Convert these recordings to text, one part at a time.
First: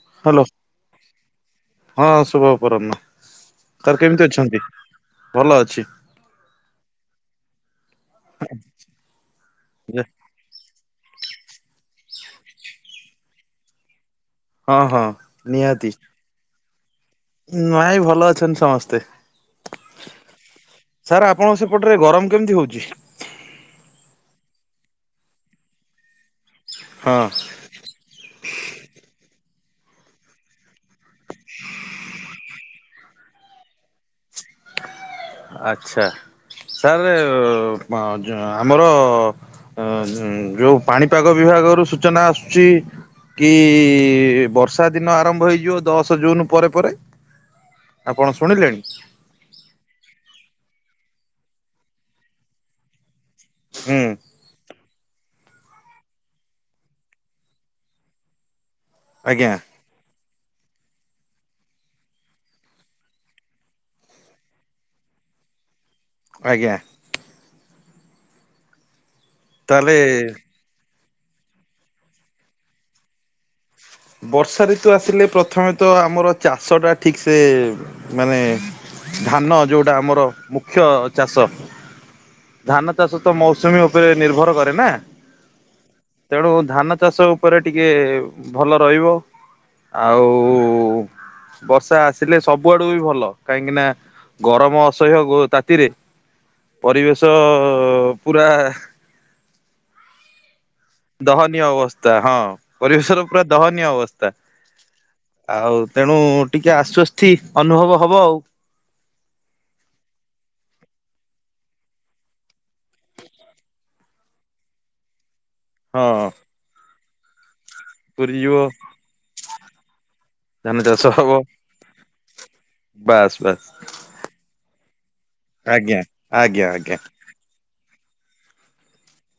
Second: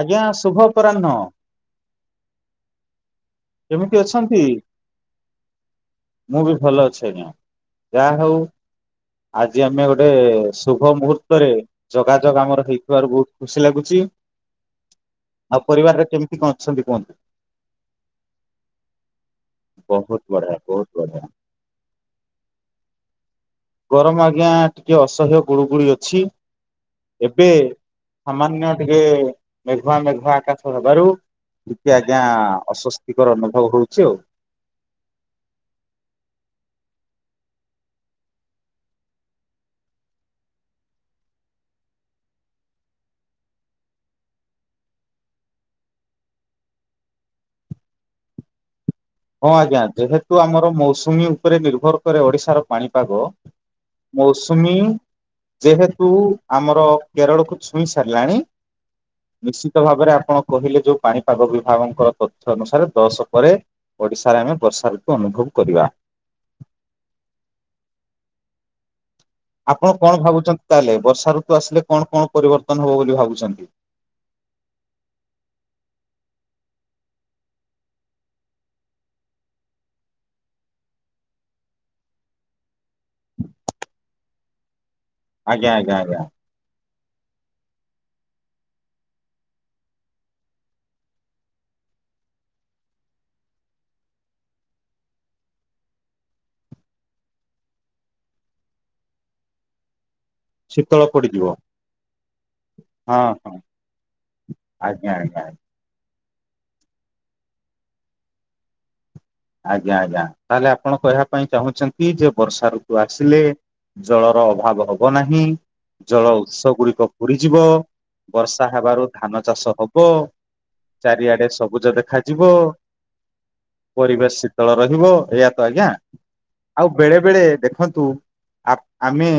ଆଜ୍ଞା ହ୍ୟାଲୋ ଶୁଭ ଅପରାହ୍ନ ହଁ ଶୁଭ କର ନ। ସାରେ କେମିତି ଅଛନ୍ତି? ଭଲ ଅଛି। ମୁଁ ବି ଭଲ ଅଛି ଆଜ୍ଞା ଯାହା ହଉ ଆଜି ଆମେ ଗୋଟେ ଶୁଭ ମୁହୂର୍ତ୍ତରେ ଯୋଗାଯୋଗ ଆମର ହେଇଥିବାରୁ ବହୁତ ଖୁସି ଲାଗୁଛି। ହଁ ହଁ ଆଉ ନିହାତି ପରିବାରରେ କେମିତି କଣ ଅଛନ୍ତି କୁହନ୍ତୁ? ନାଇଁ ଭଲ ଅଛନ୍ତି ସମସ୍ତେ। ବହୁତ ବଢ଼ିଆ ବହୁତ ବଢ଼ିଆ। ଏପଟରେ ଗରମ କେମିତି ହଉଛି? ଗରମ ଆଜ୍ଞା ଟିକେ ଅସହ୍ୟ ଗୁଳୁଗୁଳି ଅଛି। ହଁ ଏବେ ସାମାନ୍ୟ ଟିକେ ମେଘୁଆ ମେଘୁଆ ଆକାଶ ହବାରୁ ଟିକେ ଆଜ୍ଞା ଅସ୍ଵସ୍ତିକର ଅନୁଭବ ହଉଛି ଆଉ। ଆଛା ତା ହେଲେ ଆମର ହୁଁ ଯୋଉ ପାଣିପାଗ ବିଭାଗ ରୁ ସୂଚନା ଆସୁଛି। କି ବର୍ଷା ଦିନ ଆରମ୍ଭ ହୋଇଯିବ ଦଶ ଜୁନ ପରେ ପରେ। ଆପଣ ଶୁଣିଲେଣି। ହଁ ଆଜ୍ଞା ଯେହେତୁ ଆମର ମୌସୁମୀ ଉପରେ ନିର୍ଭର କରେ ଓଡିଶାର ପାଣିପାଗ। ହୁଁ। ମୌସୁମୀ ଯେହେତୁ ଆମର କେରଳକୁୁ ଛୁଇଁ ସାରିଲାଣି। ଆଜ୍ଞା ମିସି ମତ ଭାବରେ ଆପଣ କହିଲେ ଯୋଉ ପାଣିପାଗ ବିଭାଗଙ୍କ ତଥ୍ୟ ଅନୁସାରେ ଦଶ ପରେ ଓଡିଶାରେ ଆମେ ବର୍ଷା ଋତୁ ଅନୁଭବ କରିବା। ଆଜ୍ଞା। ଆପଣ କଣ ତାହେଲେ ଭାବୁଛନ୍ତି ତାହେଲେ ବର୍ଷା ଋତୁ ଆସିଲେ କଣ କଣ ପରିବର୍ତ୍ତନ ହବ ବୋଲି ଭାବୁଛନ୍ତି? ବର୍ଷା ଋତୁ ଆସିଲେ ପ୍ରଥମେ ତ ଆମର ଚାଷ ଟା ଠିକ ସେ ମାନେ ଧାନ ଯେଉଁଟା ଆମର ମୁଖ୍ୟ ଚାଷ। ଧାନଚାଷ ତ ମୌସୁମୀ ଉପରେ ନିର୍ଭର କରେ ନା। ଆଜ୍ଞା ଆଜ୍ଞା ଆଜ୍ଞା। ତେଣୁ ଧାନ ଚାଷ ଉପରେ ଟିକେ ଭଲ ରହିବ। ଆଉ। ବର୍ଷା ଆସିଲେ ସବୁ ଆଡୁ ବି ଭଲ କାହିଁକି ନା ଗରମ ଅସହ୍ୟ ତାତିରେ। ପରିବେଶ ପୁରା ଶୀତଳ ପଡିଯିବ ଦହନୀୟ ଅବସ୍ଥା ହଁ ହଁ ପରିବେଶର ପୁରା ହଁ ଦହନୀୟ ଅବସ୍ଥା। ଆଜ୍ଞା ଆଜ୍ଞା। ଆଉ ତେଣୁ ଟିକେ ଆଶ୍ଵସ୍ତି ଅନୁଭବ ହବ ଆଉ। ଆଜ୍ଞା ଆଜ୍ଞା ତାହେଲେ ଆପଣ କହିବା ପାଇଁ ଚାହୁଁଛନ୍ତି ଯେ ବର୍ଷା ଋତୁ ଆସିଲେ ଜଳର ଅଭାବ ହବ ନାହିଁ ହଁ। ଜଳ ଉତ୍ସ ଗୁଡିକ ପୁଡିଯିବ। ପୁରୀ ଯିବ ବର୍ଷା ହେବାରୁ ଧାନଚାଷ ହବ ଧାନ ଚାଷ ହବ ଚାରିଆଡେ ସବୁଜ ଦେଖାଯିବ। ବାସ୍ ବାସ୍। ପରିବେଶ ଶୀତଳ ରହିବ ଏଆ ତ ଆଜ୍ଞା ଆଜ୍ଞା ଆଉ ଆଜ୍ଞା ବେଳେ ବେଳେ ଦେ ଦେଖନ୍ତୁ ଆପ୍ ଆମେ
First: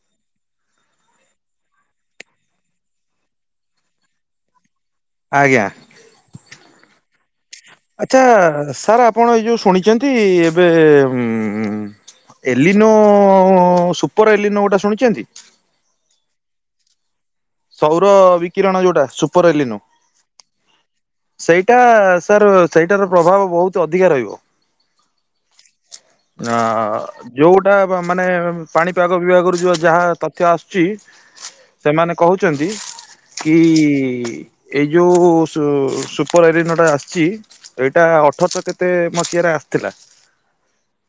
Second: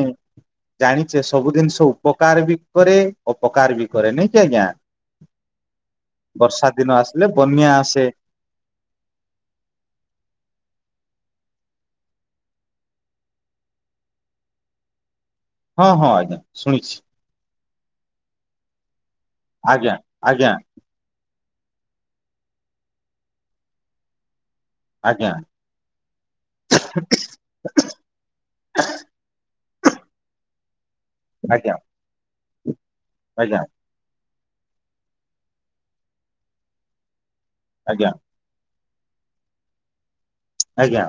ଜାଣିଛେ ସବୁ ଜିନିଷ ଉପକାର ବି କରେ ଅପକାର ବି କରେ ନାଇଁ କି ଆଜ୍ଞା। ଆଜ୍ଞା। ବର୍ଷା ଦିନ ଆସିଲେ ବନ୍ୟା ଆସେ ଆଛା ସାର୍ ଆପଣ ଏଇ ଯୋଉ ଶୁଣିଛନ୍ତି ଏବେ ଏଲିନୋ ସୁପର ଏଲିନୋ ଗୋଟେ ଶୁଣିଛନ୍ତି। ହଁ ହଁ ଆଜ୍ଞା ଶୁଣିଛି। ସୌର ବିକିରଣ ଯୋଉଟା ସୁପର ଏଲିନୋ। ଆଜ୍ଞା ଆଜ୍ଞା। ସେଇଟା ସାର୍ ସେଇଟାର ପ୍ରଭାବ ବହୁତ ଅଧିକା ରହିବ। ଆଜ୍ଞା ହା। ଯୋଉଟା ମା ମାନେ ପାଣିପାଗ ବିଭାଗରୁ ଯୋ ଯାହା ତଥ୍ୟ ଆସୁଛି। ଆଜ୍ଞା ସେମାନେ କହୁଛନ୍ତି କି ଆଜ୍ଞା ଏଇ ଯୋଉ ସୁ ସୁପର ଏଲିନୋଟା ଆସିଛି ଏଇଟା ଆଜ୍ଞା ଅଠରଶ କେତେ ମସିହାରେ ଆସିଥିଲା? ଆଜ୍ଞା।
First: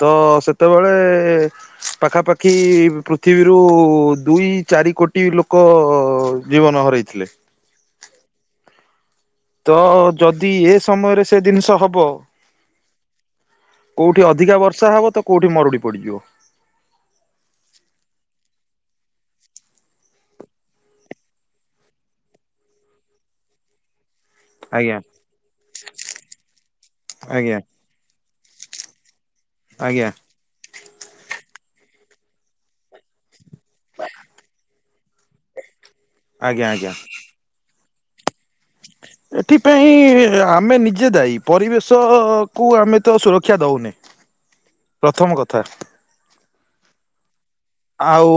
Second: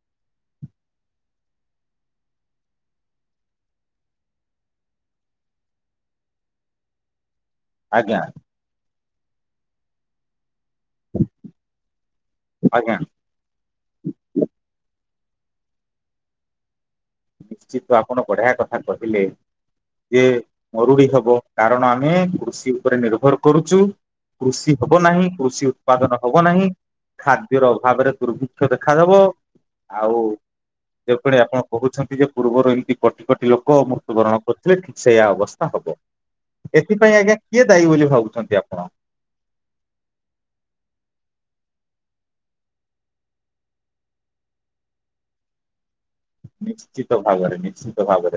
ତ ସେତେବେଳେ ପାଖାପାଖି ପୃଥିବୀରୁ ଦୁଇ ଚାରି କୋଟି ଲୋକ ଜୀବନ ହରେଇଥିଲେ। ଆଜ୍ଞା। ତ ଯଦି ଏ ସମୟରେ ସେ ଜିନିଷ ହବ ଆଜ୍ଞା। କେଉଁଠି ଅଧିକା ବର୍ଷା ହେବ ତ କେଉଁଠି ମରୁଡ଼ି ପଡ଼ିଯିବ। ନିଶ୍ଚିତ ଆପଣ ବଢିଆ କଥା କହିଲେ। ଯେ ମରୁଡି ହବ କାରଣ ଆମେ କୃଷି ଉପରେ ନିର୍ଭର କରୁଚୁ କୃଷି ଆଜ୍ଞା। ହବ ନାହିଁ କୃଷି ଉତ୍ପାଦନ ହବ ନାହିଁ ଆଜ୍ଞା ଖାଦ୍ୟର ଅଭାବରେ ଦୁର୍ଭି ଦେଖାଦବ ଆଜ୍ଞା ଆଉ ଯେଉଁପରି ଆପଣ କହୁଛନ୍ତି ଯେ ପୂର୍ବରୁ ଏମିତି କୋଟି କୋଟି ଲୋକ ମୃତ୍ୟୁବରଣ କରୁଥିଲେ ଠିକ୍ ସେୟା ଅବସ୍ଥା ହବ। ଏଥିପାଇଁ ଆଜ୍ଞା କିଏ ଦାୟୀ ବୋଲି ଭାବୁଛନ୍ତି ଆପଣ? ଏଥିପାଇଁ ଆମେ ନିଜେ ଦାଇ ପରିବେଶ କୁ ଆମେ ତ ସୁରକ୍ଷା ଦଉ ପ୍ରଥମ କଥା ନିଶ୍ଚିତ ଭାବରେ ନି ଆଉ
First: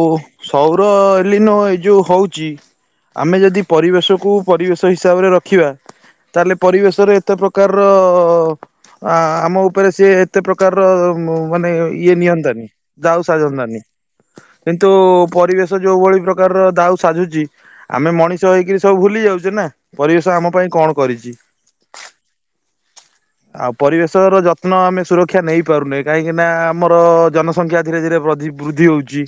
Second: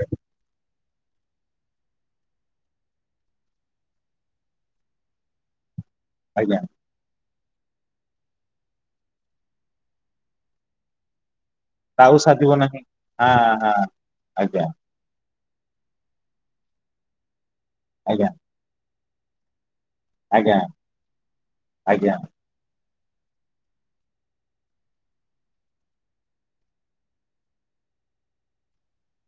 ସୌର ଏଲିନୋ ଏଇ ଯୋଉ ହଉଚି ଆମେ ଯଦି ପରିବେଶକୁ ପରିବେଶ ହିସାବରେ ରଖିବା ତାହେଲେ ଆଜ୍ଞା ପରିବେଶରେ ଏତେ ପ୍ର ପ୍ରକାରର ଆ ଆମ ଉପରେ ସିଏ ଏତେ ପ୍ରକାରର ଉଁମ ମାନେ ତାଉ ଇଏ ସାଧିବ ନିଅନ୍ତତାନି ନାହିଁ। ହଁ ଦାଉ ହଁ ସାଜତାନି ଆଜ୍ଞା। ତୋ ପରିବେଶ ଯୋଉ ଭଳି ପ୍ରକାର ଦାଉ ସାଜୁଚି ଆମେ ଆଜ୍ଞା ମଣିଷ ହେଇକିରି ତ ଭୁଲି ଯାଉଚି ନାଁ ପରିବେଶ ଆମ ଆଜ୍ଞା ପାଇଁ କଣ କରିଚି? ଆଜ୍ଞା। ଆ ପରିବେଶର ଯତ୍ନ ଆମେ ସୁରକ୍ଷା ନେଇ ପାରୁନେ କାହିଁକି ନା ଆମର ଜନ ସଂଖ୍ୟା ଧୀରେ ଧୀରେ ବଦ୍ଧି ବୃଦ୍ଧି ହଉଚି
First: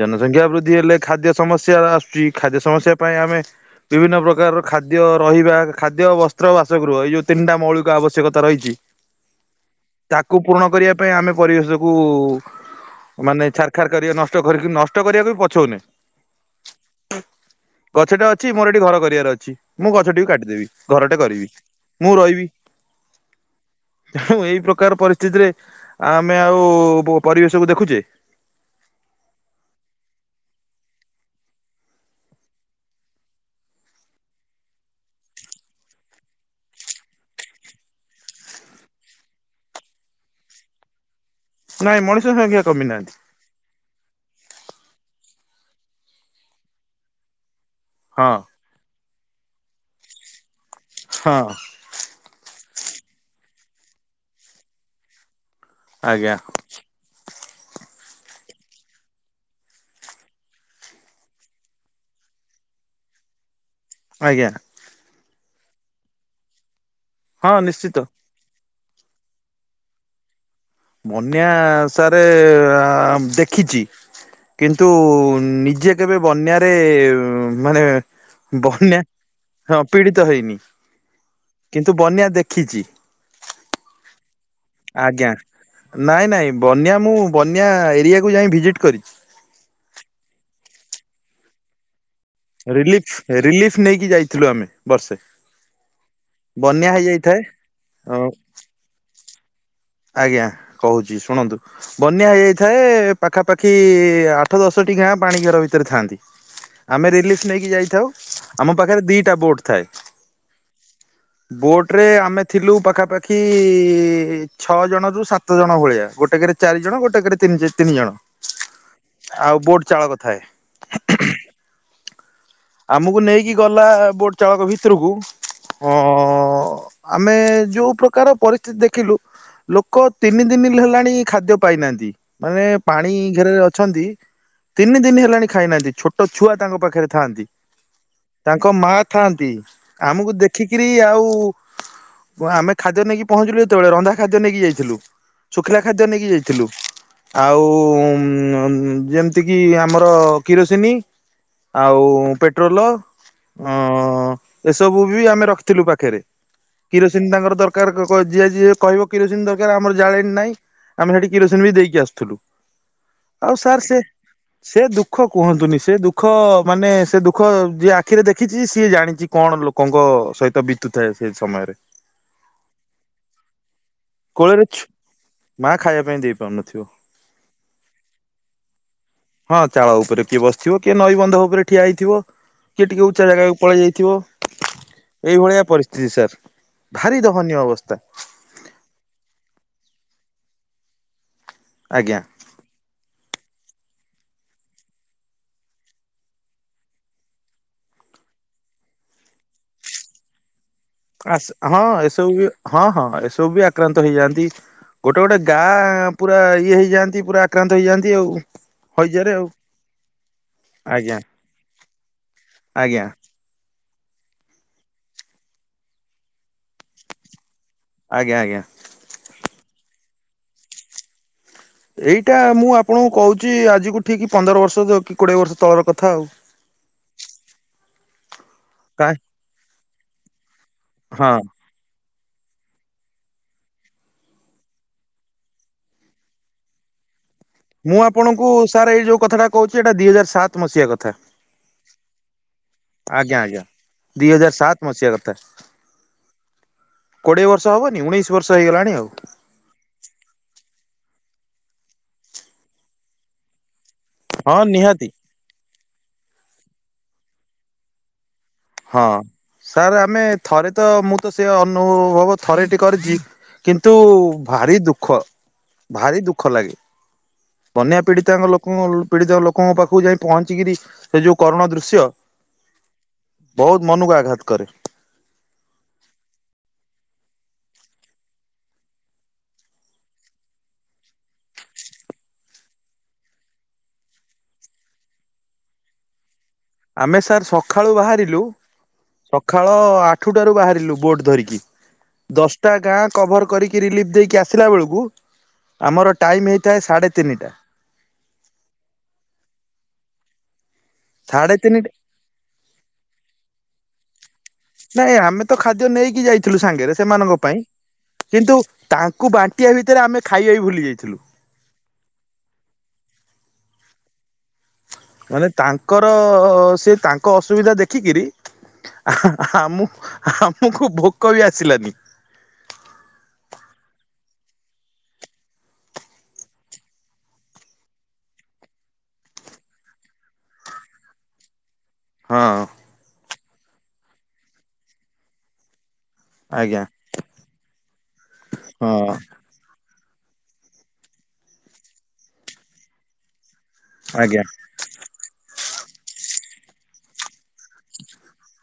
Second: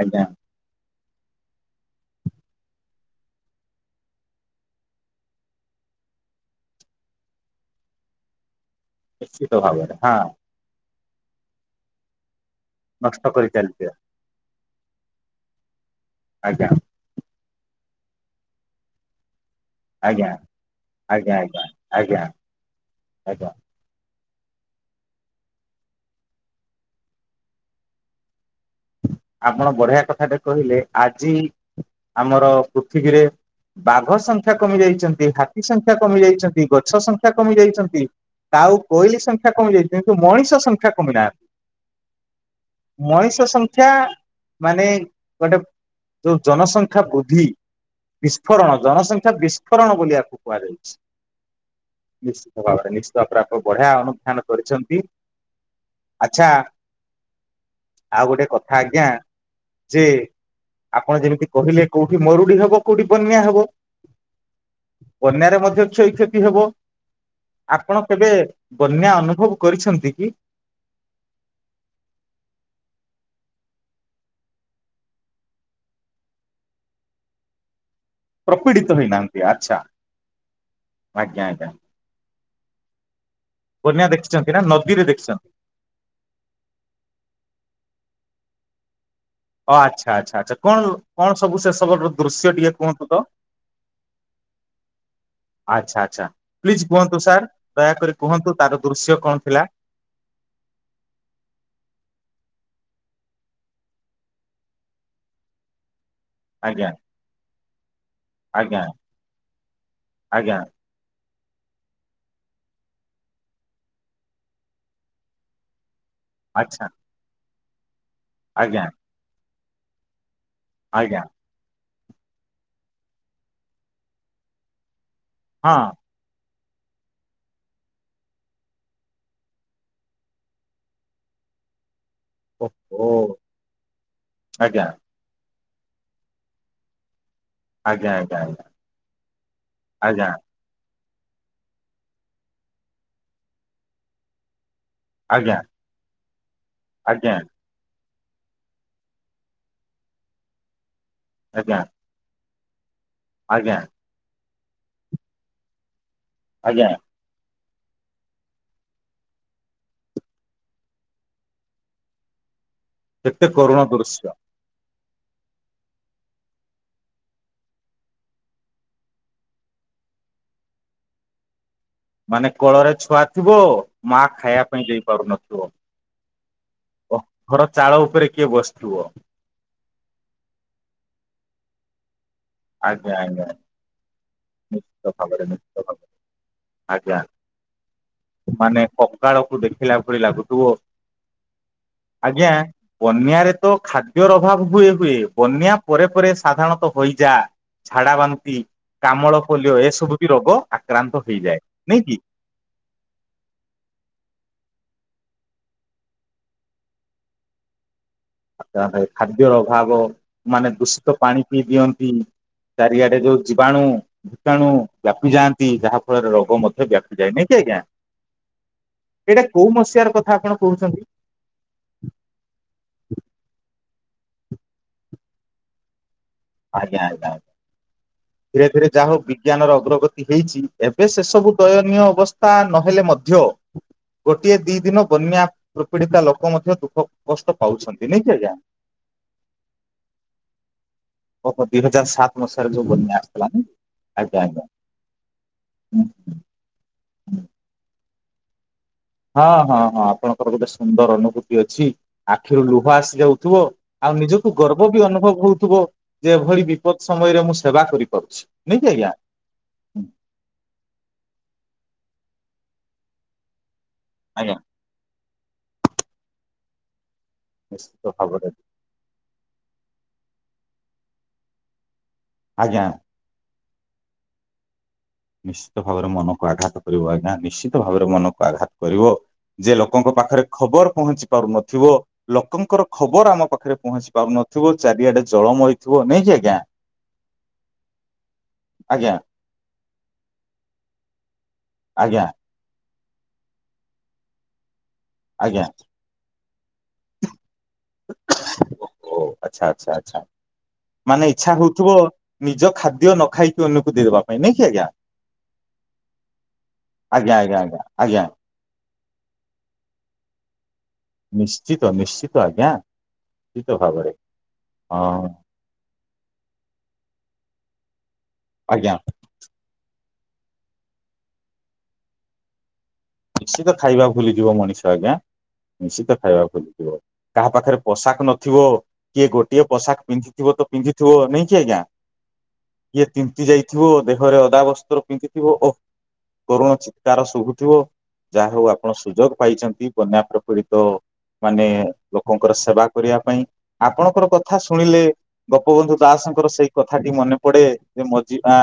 ଆଜ୍ଞା ଜନସଂଖ୍ୟା ବୃଦ୍ଧି ହେଲେ ଖାଦ୍ୟ ସମସ୍ୟା ଆସୁଚି ଖାଦ୍ୟ ସମସ୍ୟା ପାଇଁ ଆମେ ବିଭିନ୍ନ ପ୍ରକାର ଖାଦ୍ୟ ରହିବା ଖାଦ୍ୟ ବସ୍ତ୍ର ବାସଗୃହ ଏଇ ଯୋଉ ତିନିଟା ମୌଳିକ ଆବଶ୍ୟକ ଆବଶ୍ୟକତା ରହିଚି। ନିଶ୍ଚିତ ଭାବରେ ହାଁ। ପୂରଣ କରିବା ପାଇଁ ଆମେ ପରିବେଶକୁ ନଷ୍ଟ କରି ମାନେ ଛାରଖାର ଚାଲିଥିବା କରିବା ନଷ୍ଟ କରିକି ନଷ୍ଟ ନ ନଷ୍ଟ କରିବାକୁ ପଛଉନେ। ଆଜ୍ଞା। ଗଛ ଟେ ଅଛି ମୋର ଏଠି ଘର କରିବାର ଅଛି। ମୁଁ ଗଛ ଆଜ୍ଞା ଟିକୁ କାଟିଦେବି ଘରଟେ ଆଜ୍ଞା କରିବି ଆଜ୍ଞା ମୁଁ ଆଜ୍ଞା ରହିବି। ଆଜ୍ଞା। ଆଉ ଏଇ ପ୍ରକାର ପରିସ୍ଥିତିରେ ଆମେ ଆଉ ପ ପରିବେଶକୁୁ ଦେଖୁଚେ। ଆପଣ ବଢିଆ କଥାଟେ କହିଲେ ଆଜି ଆମର ପୃଥିବୀରେ ବାଘ ସଂଖ୍ୟା କମି ଯାଇଚନ୍ତି ହାତୀ ସଂଖ୍ୟା କମି ଯାଇଚନ୍ତି ଗଛ ସଂଖ୍ୟା କମି ଯାଇଚନ୍ତି। କାଉ କୋଇଲି ସଂଖ୍ୟା କମି ଯାଇଚି କିନ୍ତୁ ମଣିଷ ସଂଖ୍ୟା କମି ନାହାନ୍ତି। ନାଇଁ ମଣିଷ ସଂଖ୍ୟା କମି ନାହାନ୍ତି। ସଂଖ୍ୟା ମାନେ ଗୋଟେ ଯୋଉ ଜନସଂଖ୍ୟା ବୃଦ୍ଧି ହଁ ବିସ୍ଫୋରଣ ଜନସଂଖ୍ୟା ବିସ୍ଫୋରଣ ବୋଲି ଆକୁ କୁହାଯାଇଚି। ହଁ। ନିଶ୍ଚିତ ଭାବରେ ନିଶ୍ଚିତ ଭାବରେ ବଢିଆ ଅନୁଧ୍ୟାନ କରିଛନ୍ତି ଆଜ୍ଞା ଆଚ୍ଛା। ଆଉ ଗୋଟେ କଥା ଆଜ୍ଞା। ଯେ ଆପଣ ଯେମିତି କହିଲେ କୋଉଠି ମରୁଡି ହବ କୋଉଠି ବନ୍ୟା ହବ ଆଜ୍ଞା। ବନ୍ୟାରେ ମଧ୍ୟ କ୍ଷୟ କ୍ଷତି ହେବ ହଁ ନିଶ୍ଚିତ। ଆପଣ କେବେ ବନ୍ୟା ଅନୁଭବ କରିଛନ୍ତି କି? ବନ୍ୟା ସାରେ ଦେଖିଛି। କିନ୍ତୁ ନିଜେ କେବେ ବନ୍ୟାରେ ମାନେ ପ୍ରପୀଡିତ ବନ୍ୟା ହେଇନାହାନ୍ତି ଆଚ୍ଛା ହଁ ପୀଡ଼ିତ ହେଇନି ଆଜ୍ଞା ଆଜ୍ଞା କିନ୍ତୁ ବନ୍ୟା ଦେଖିଛି। ବନ୍ୟା ଦେଖିଛନ୍ତି ନା ନଦୀରେ ଆଜ୍ଞା। ଦେଖିଛନ୍ତି। ନାଇଁ ନାଇଁ ବନ୍ୟା ମୁଁ ବନ୍ୟା ଏରିଆକୁ ଯାଇ ଭିଜିଟ୍ କରିଛି। ଅ- ଆଚ୍ଛା -ଆଚ୍ଛା- ଆଚ୍ଛା -କଣ, କଣ ସବୁ ସେ ସବ ରିଲିଫ୍, ରିଲିଫ୍ ନେଇକି ଯାଇଥିଲୁ ଆମେ ବର୍ଷେ। ଆଚ୍ଛା, ଆଚ୍ଛା ପ୍ଲିଜ୍ ବନ୍ୟା କୁହନ୍ତୁ ହେଇଯାଇଥାଏ ସାର୍ ଅ ଦୟାକରି କୁହନ୍ତୁ ତାର ଦୃଶ୍ୟ କଣ ଥିଲା। ଆଜ୍ଞା କହୁଛି ଶୁଣନ୍ତୁ। ବନ୍ୟା ହେଇଯାଇଥାଏ ପାଖାପାଖି ଆଠ ଦଶଟି ଗାଁ ପାଣି ଘେର ଭିତରେ ଥାଆନ୍ତି। ଆଜ୍ଞା ଆମେ ରିଲିଫ୍ ନେଇକି ଯାଇଥାଉ ଆମ ଆଜ୍ଞା ପାଖରେ ଦିଟା ବୋଟ ଥାଏ। ଆଜ୍ଞା ବୋଟ୍ ରେ ଆମେ ଥିଲୁ ପାଖାପାଖି ଛଅ ଜଣ ରୁ ସାତ ଜଣ ଭଳିଆ ଗୋଟେକେରେ ଚାରି ଆଚ୍ଛା ଜଣ ଗୋଟେକେରେ ତିନି, ତିନି ଜଣ। ଆଜ୍ଞା। ଆଉ ବୋଟ୍ ଚାଳକ ଥାଏ। ଆଜ୍ଞା। ଆମକୁ ନେଇକି ଗଲା ବୋଟ୍ ଚାଳକ ଭିତୁରୁକୁ ହଁ ଅଁ-ଅଁ-ଅଁ ଆମେ ଯୋଉ ପ୍ରକାର ପରିସ୍ଥିତି ଦେଖିଲୁ ଲୋକ ତିନି ଦିନିଲି ହେଲାଣି ଖାଦ୍ୟ ପାଇନାହାନ୍ତି। ମାନେ ଓହୋ ପାଣି ଘେରେରେ ଅଛନ୍ତି ଆଜ୍ଞା ତିନି ଦିନ ହେଲାଣି ଖାଇନାହାନ୍ତି ଛୋଟ ଛୁଆ ତାଙ୍କ ପାଖରେ ଥାଆନ୍ତି। ଆଜ୍ଞା ଆ ତାଙ୍କ ମା ଥାଆନ୍ତି ଆମକୁ ଦେଖି ଦେଖିକିରି ଆଉ ଆମେ ଖାଦ୍ୟ ନେଇକି ପହଞ୍ଚିଲୁ ଯେତେବେଳେ ରନ୍ଧା ଖାଦ୍ୟ ନେଇକି ଯାଇଥିଲୁ। ଆଜ୍ଞା ଶୁଖିଲା ଖାଦ୍ୟ ନେଇକି ଯାଇଥିଲୁ ଆଜ୍ଞା ଆଜ୍ଞା ଆଉ ଉଁ -ଆମ୍ ଯେମିତିକି ଆମର କିରୋସିନି ଆଜ୍ଞା ଆଉ ପେଟ୍ରୋଲ ଅ ଆଜ୍ଞା। ଏସବୁ ବି ଆମେ ରଖିଥିଲୁ ପାଖରେ। ଆଜ୍ଞା। ଯେମ୍ ତାଙ୍କର ଦରକାର ଯିଏ ଯିଏ କହିବ କିରୋସିନ ଦରକାର ଆମର ଜାଳେଣି ନାହିଁ। ଆମେ ସେଠି କିରୋସିନ ବି ଦେଇକି ଆସୁଥିଲୁ। କେତେ ଆଉ ସାର୍ କରୁଣ ସେ ଦୃଶ୍ୟ ସେ ଦୁଃଖ କୁହନ୍ତୁନି ସେ ଦୁଃଖ ମାନେ ସେ ଦୁଃ କଣ ଯିଏ ଆଖିରେ ଦେଖିଚି ସିଏ ଜାଣିଚି କଣ ଲୋକଙ୍କ ସହିତ ବିତୁଥାଏ ସେ ସମୟରେ। ମାନେ କୋଳରେ ଛୁଆ ଥିବ ମା କୋଳରେ ଖାଇବା ପାଇଁ ଦେଇ ପାରୁନଥିବ। ମା ଖାଇଆ ପାଇଁ ଦେଇପାରୁନଥିବ। ପକଡ ଚାଳ ଉପରେ କିଏ ବସିଥିବ। ହଁ ଚାଳ ଉପରେ କିଏ ବସିଥିବ କିଏ ନଈବନ୍ଧ ଉପରେ ଠିଆ ହେଇଥିବ। କିଏ ଟିକେ ଆଜ୍ଞା ଉଚ୍ଚା ଆଜ୍ଞା ଜାଗାକୁ ପଳେଇ ଯାଇଥିବ। ନିଶ୍ଚିତ ଭାବରେ ଏଇଭଳିଆ ନିଶ୍ଚିତ ଭାବରେ। ପରିସ୍ଥିତି ସାର୍ ଆଜ୍ଞା ଭାରି ଦଗନୀୟ ଅବସ୍ତା। ମାନେ କକାଳକୁ ଦେଖିଲା ଭଳି ଲାଗୁଥିବ। ଆଜ୍ଞା। ଆଜ୍ଞା। ବନ୍ୟାରେ ତ ଖାଦ୍ୟର ଅଭାବ ହୁଏ ହୁଏ ବନ୍ୟା ପରେ ପରେ ସାଧାରଣତଃ ହଇଯା ଝାଡ଼ା ବାନ୍ତି, କାମଳ ପୋଲିଓ, ଏସବୁ ବି ରୋଗ ଆକ୍ରାନ୍ତ ହେଇଯାଏ ଆସେ ହଁ ନାଇଁ କି? ଏସବୁ ବି ହଁ ହଁ ଏସବୁ ବି ଆକ୍ରାନ୍ତ ହେଇଯାଆନ୍ତି। ଗୋଟେ ଗୋଟେ ଗାଁ ପୁରା ଇଏ ହେଇଯାଆନ୍ତି ପୁରା ଆକ୍ରାନ୍ତ ହେଇଯାଆନ୍ତି ଆଉ। [unintelligible] ହଇଜାରେ ଖାଦ୍ୟ ଆଉ ଅଭାବ ମାନେ ଦୂଷିତ ଆଜ୍ଞା ପାଣି ପିଇ ଦିଅନ୍ତି। ଆଜ୍ଞା ଚାରିଆଡ଼େ ଯୋଉ ଜିବାଣୁ ଭୣତାଣୁ ବ୍ୟାପି ଯାଆନ୍ତି ଯାହା ଫଳରେ ରୋଗ ମଧ୍ୟ ବ୍ୟାପିଯାଏ ନାଇଁକି ଆଜ୍ଞା? ଆଜ୍ଞା ଆଜ୍ଞା। ଏଇଟା କୋଉ ମସିଆର କଥା ଆପଣ କହୁଚନ୍ତି? ଏଇଟା ମୁଁ ଆପଣଙ୍କୁ କହୁଚି ଆଜିକୁ ଠିକ୍ ପନ୍ଦର ବର୍ଷ କି କୋଡିଏ ବର୍ଷ ତଳର କଥା ଆଉ। ଆଜ୍ଞା ଆଜ୍ଞା, ଧୀରେ ଧୀରେ ଯାହା କାହିଁ ହଉ ବିଜ୍ଞାନର ଅଗ୍ରଗତି ହେଇଚି। ଏବେ ସେ ହଁ ସବୁ ଦୟନୀୟ ଅବସ୍ଥା ନହେଲେ ମଧ୍ୟ ଗୋଟିଏ ଦି ଦିନ ବନ୍ୟା ପ୍ର ପୀଡ଼ିତା ଲୋକ ମଧ୍ୟ ଦୁଃଖ କଷ୍ଟ ମୁଁ ପାଉଛନ୍ତି ନାଇଁ କି ଆପଣଙ୍କୁ ଆଜ୍ଞା? ସାର୍ ଏଇ ଯୋଉ କଥାଟା କହୁଚି ଏଇଟା ଦି ହଜାରେ ସାତ୍ ମସିହା କଥା। ଓ ହ ଦି ହଜାର ସାତ୍ ମସିହାରେ ଯୋଉ ବନ୍ୟା ଆସିିଥିଲା ନା ଆଜ୍ଞା ଆଜ୍ଞା। କୋଡିଏ ବର୍ଷ ହବନି ଉଣେଇଶି ବର୍ଷ ହେଇଗଲାଣି ଆଉ। ହଁ ହଁ ହଁ ଆପଣଙ୍କର ଗୋଟେ ସୁନ୍ଦର ଅନୁଭୂତି ଅଛି ଆଖିରୁ ଲୁହ ଆସି ଯାଉଥିବ। ଆଉ ନିଜକୁ ହଁ ଗର୍ବ ବି ନିହାତି। ଅନୁଭବ ହଉଥିବ ଯେ ଏଭଳି ବିପଦ ସମୟରେ ମୁଁ ସେବା କରିପାରୁଛି। ନାଇଁ କି ହଁ ଆଜ୍ଞା? ସାର୍ ଆମେ ଥରେ ତ ମୁଁ ତ ସେ ଅନୁଭବ ଥରେ ଟି କରିଚି। କିନ୍ତୁ ଆଜ୍ଞା ଭାରି ଦୁଃଖ ଭାରି ଦୁଃଖ ଲାଗେ। ବନ୍ୟା ନିଶ୍ଚିତ ଭାବରେ ପୀଡିତାଙ୍କ ଲୋକ ପୀଡିତା ଲୋକଙ୍କ ପାଖକୁ ଯାଇ ପହଞ୍ଚିକିରି ସେ ଯୋଉ କରୁଣ ଦୃଶ୍ୟ ଆଜ୍ଞା। ବହୁତ୍ ମନକୁ ଆଘାତ କରେ। ନିଶ୍ଚିତ ଭାବରେ ମନକୁ ଆଘାତ କରିବ ଆଜ୍ଞା ନିଶ୍ଚିତ ଭାବରେ ମନକୁ ଆଘାତ କରିବ। ଯେ ଲୋକଙ୍କ ପାଖରେ ଖବର ପହଞ୍ଚି ପାରୁନଥିବ। ଲୋକଙ୍କର ଖବର ଆମ ପାଖରେ ପହଞ୍ଚି ପାରୁନଥିବ ଚାରିଆଡେ ଜଳମୟ ଥିବ ନାଇଁକି ଆଜ୍ଞା? ଆମେ ସାର୍ ସଖାଳୁ ବାହାରିଲୁ ଆଜ୍ଞା। ସଖାଳ ଆଠୁଟାରୁ ବାହାରିଲୁ ବୋଟ୍ ଧରିକି। ଆଜ୍ଞା। ଦଶଟା ଗାଁ କଭର୍ କରିକି ରିଲିଫ୍ ଦେଇକି ଆସିଲା ବେଳକୁ ଆଜ୍ଞା। ଆମର ଟାଇମ୍ ହେଇଥାଏ ସାଢ଼େ ତିନିଟା। ଓ ହୋ ଆଛା ଆଚ୍ଛା ଆଛା ମାନେ ସାଢେ ଇଚ୍ଛା ତିନିଟା ହଉଥିବ ନିଜ ଖାଦ୍ୟ ନ ଖାଇକି ଅନ୍ୟକୁ ଦେବାକୁ। ନାଇଁ ଆମେ ତ ଖାଦ୍ୟ ନେଇକି ଯାଇଥିଲୁ ସାଙ୍ଗରେ ଆଜ୍ଞା ସେମାନଙ୍କ ଆଜ୍ଞା ପାଇଁ। ଆଜ୍ଞା ଆଜ୍ଞା କିନ୍ତୁ ତାଙ୍କୁ ବାଣ୍ଟିଆ ଭିତରେ ଆମେ ଖାଇଆ ବି ଭୁଲି ଯାଇଥିଲୁ। ନିଶ୍ଚିତ ନିଶ୍ଚିତ ଆଜ୍ଞା ନିଶ୍ଚିତ ଭାବରେ ହଁ। ମାନେ ତାଙ୍କର ସେ ତାଙ୍କ ଅସୁବିଧା ଦେଖିକିରି ଆଜ୍ଞା। [unintelligible] ଆମୁ ଆମୁକୁ ଭୋକ ବି ଆସିଲାନି। ନିଶ୍ଚିତ ଖାଇବା ଭୁଲିଯିବ ମଣିଷ ଆଜ୍ଞା ନିଶ୍ଚିତ ଖାଇବା ଭୁଲିଯିବ। କାହା ପାଖେରେ ପୋଷାକ ନଥିବ କିଏ ଗୋଟିଏ ପୋଷାକ୍ ପିନ୍ଧିଥିବ ତ ପିନ୍ଧିଥିବ ନାଇଁକି ଆଜ୍ଞା ହଁ। କିଏ ତିନ୍ତି ଯାଇଥିବ ଦେହରେ ଅଦା ବସ୍ତ୍ର ପିନ୍ଧିଥିବ ଓ କରୁଣ ଆଜ୍ଞା ଚିତ୍କାର ଶୁଭୁଥିବ ଯାହା ହଉ ଆପଣ ହଁ ସୁଯୋଗ ପାଇଚନ୍ତି। ବନ୍ୟା ପ୍ରପୀଡିତ ମାନେ ଲୋକଙ୍କର ସେବା କରିଆ ପାଇଁ ଆପଣଙ୍କର ଆଜ୍ଞା କଥା ଶୁଣିଲେ ଗୋପବନ୍ଧୁ ଦାସ୍ ଙ୍କର ସେଇ କଥାଟି ମନେ ପଡେ ଯେ ମଜିବା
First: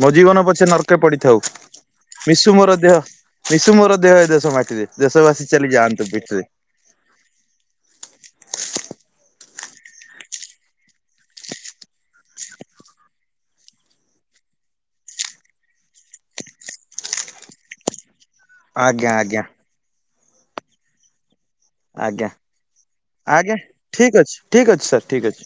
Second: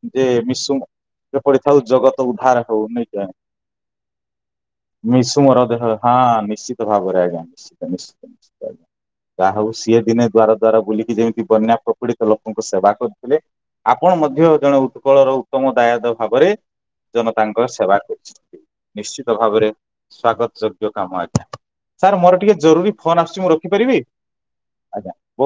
ମୋ ଯେ ଜୀବନ ପଛେ ମିଶୁ ନର୍କେ [inaudible] ପଡିଥାଉ ଜଗତ ମିଶୁ ଉଦ୍ଧାର ମୋର ହଉ ଦେହ ନାଇଁ କା ମିଶୁ ମୋର ଦେହ ଏ ଦେଶ ମାଟିରେ ମିଶୁ ଦେଶବାସୀ ମୋର ଚାଲି ଦେହ ଯାଆନ୍ତୁ ହଁ ପିଠିରେ ନିଶ୍ଚିତ ଭାବରେ ଆଜ୍ଞା। ଯାହା ହଉ ସିଏ ଦିନେ ଦ୍ୱାର ଦ୍ୱାର ବୁଲିକି ଯେମିତି ବନ୍ୟା ପ୍ରପିଡିତ ଲୋକଙ୍କ ସେବା କରୁଥିଲେ ଆପଣ ମଧ୍ୟ ଜଣେ ଉତ୍କଳର ଉତ୍ତମ ଦାୟଦ ଭାବରେ ଜନତାଙ୍କ ସେବା କରୁଛି। ଆଜ୍ଞା ନିଶ୍ଚିତ ଆଜ୍ଞା ଭାବରେ ସ୍ଵାଗତ୍ ଯୋଗ୍ୟ କାମ ଆଜ୍ଞା। ସାର୍ ଆଜ୍ଞା ମୋର ଟିକେ ଜରୁରୀ ଫୋନ୍ ଆସୁଛି ମୁଁ ଆଜ୍ଞା ରଖିପାରିବି? ଠିକ୍ ଅଛି ଠିକ୍ ଅଛି ସାର୍ ଠିକ୍ ଅଛି।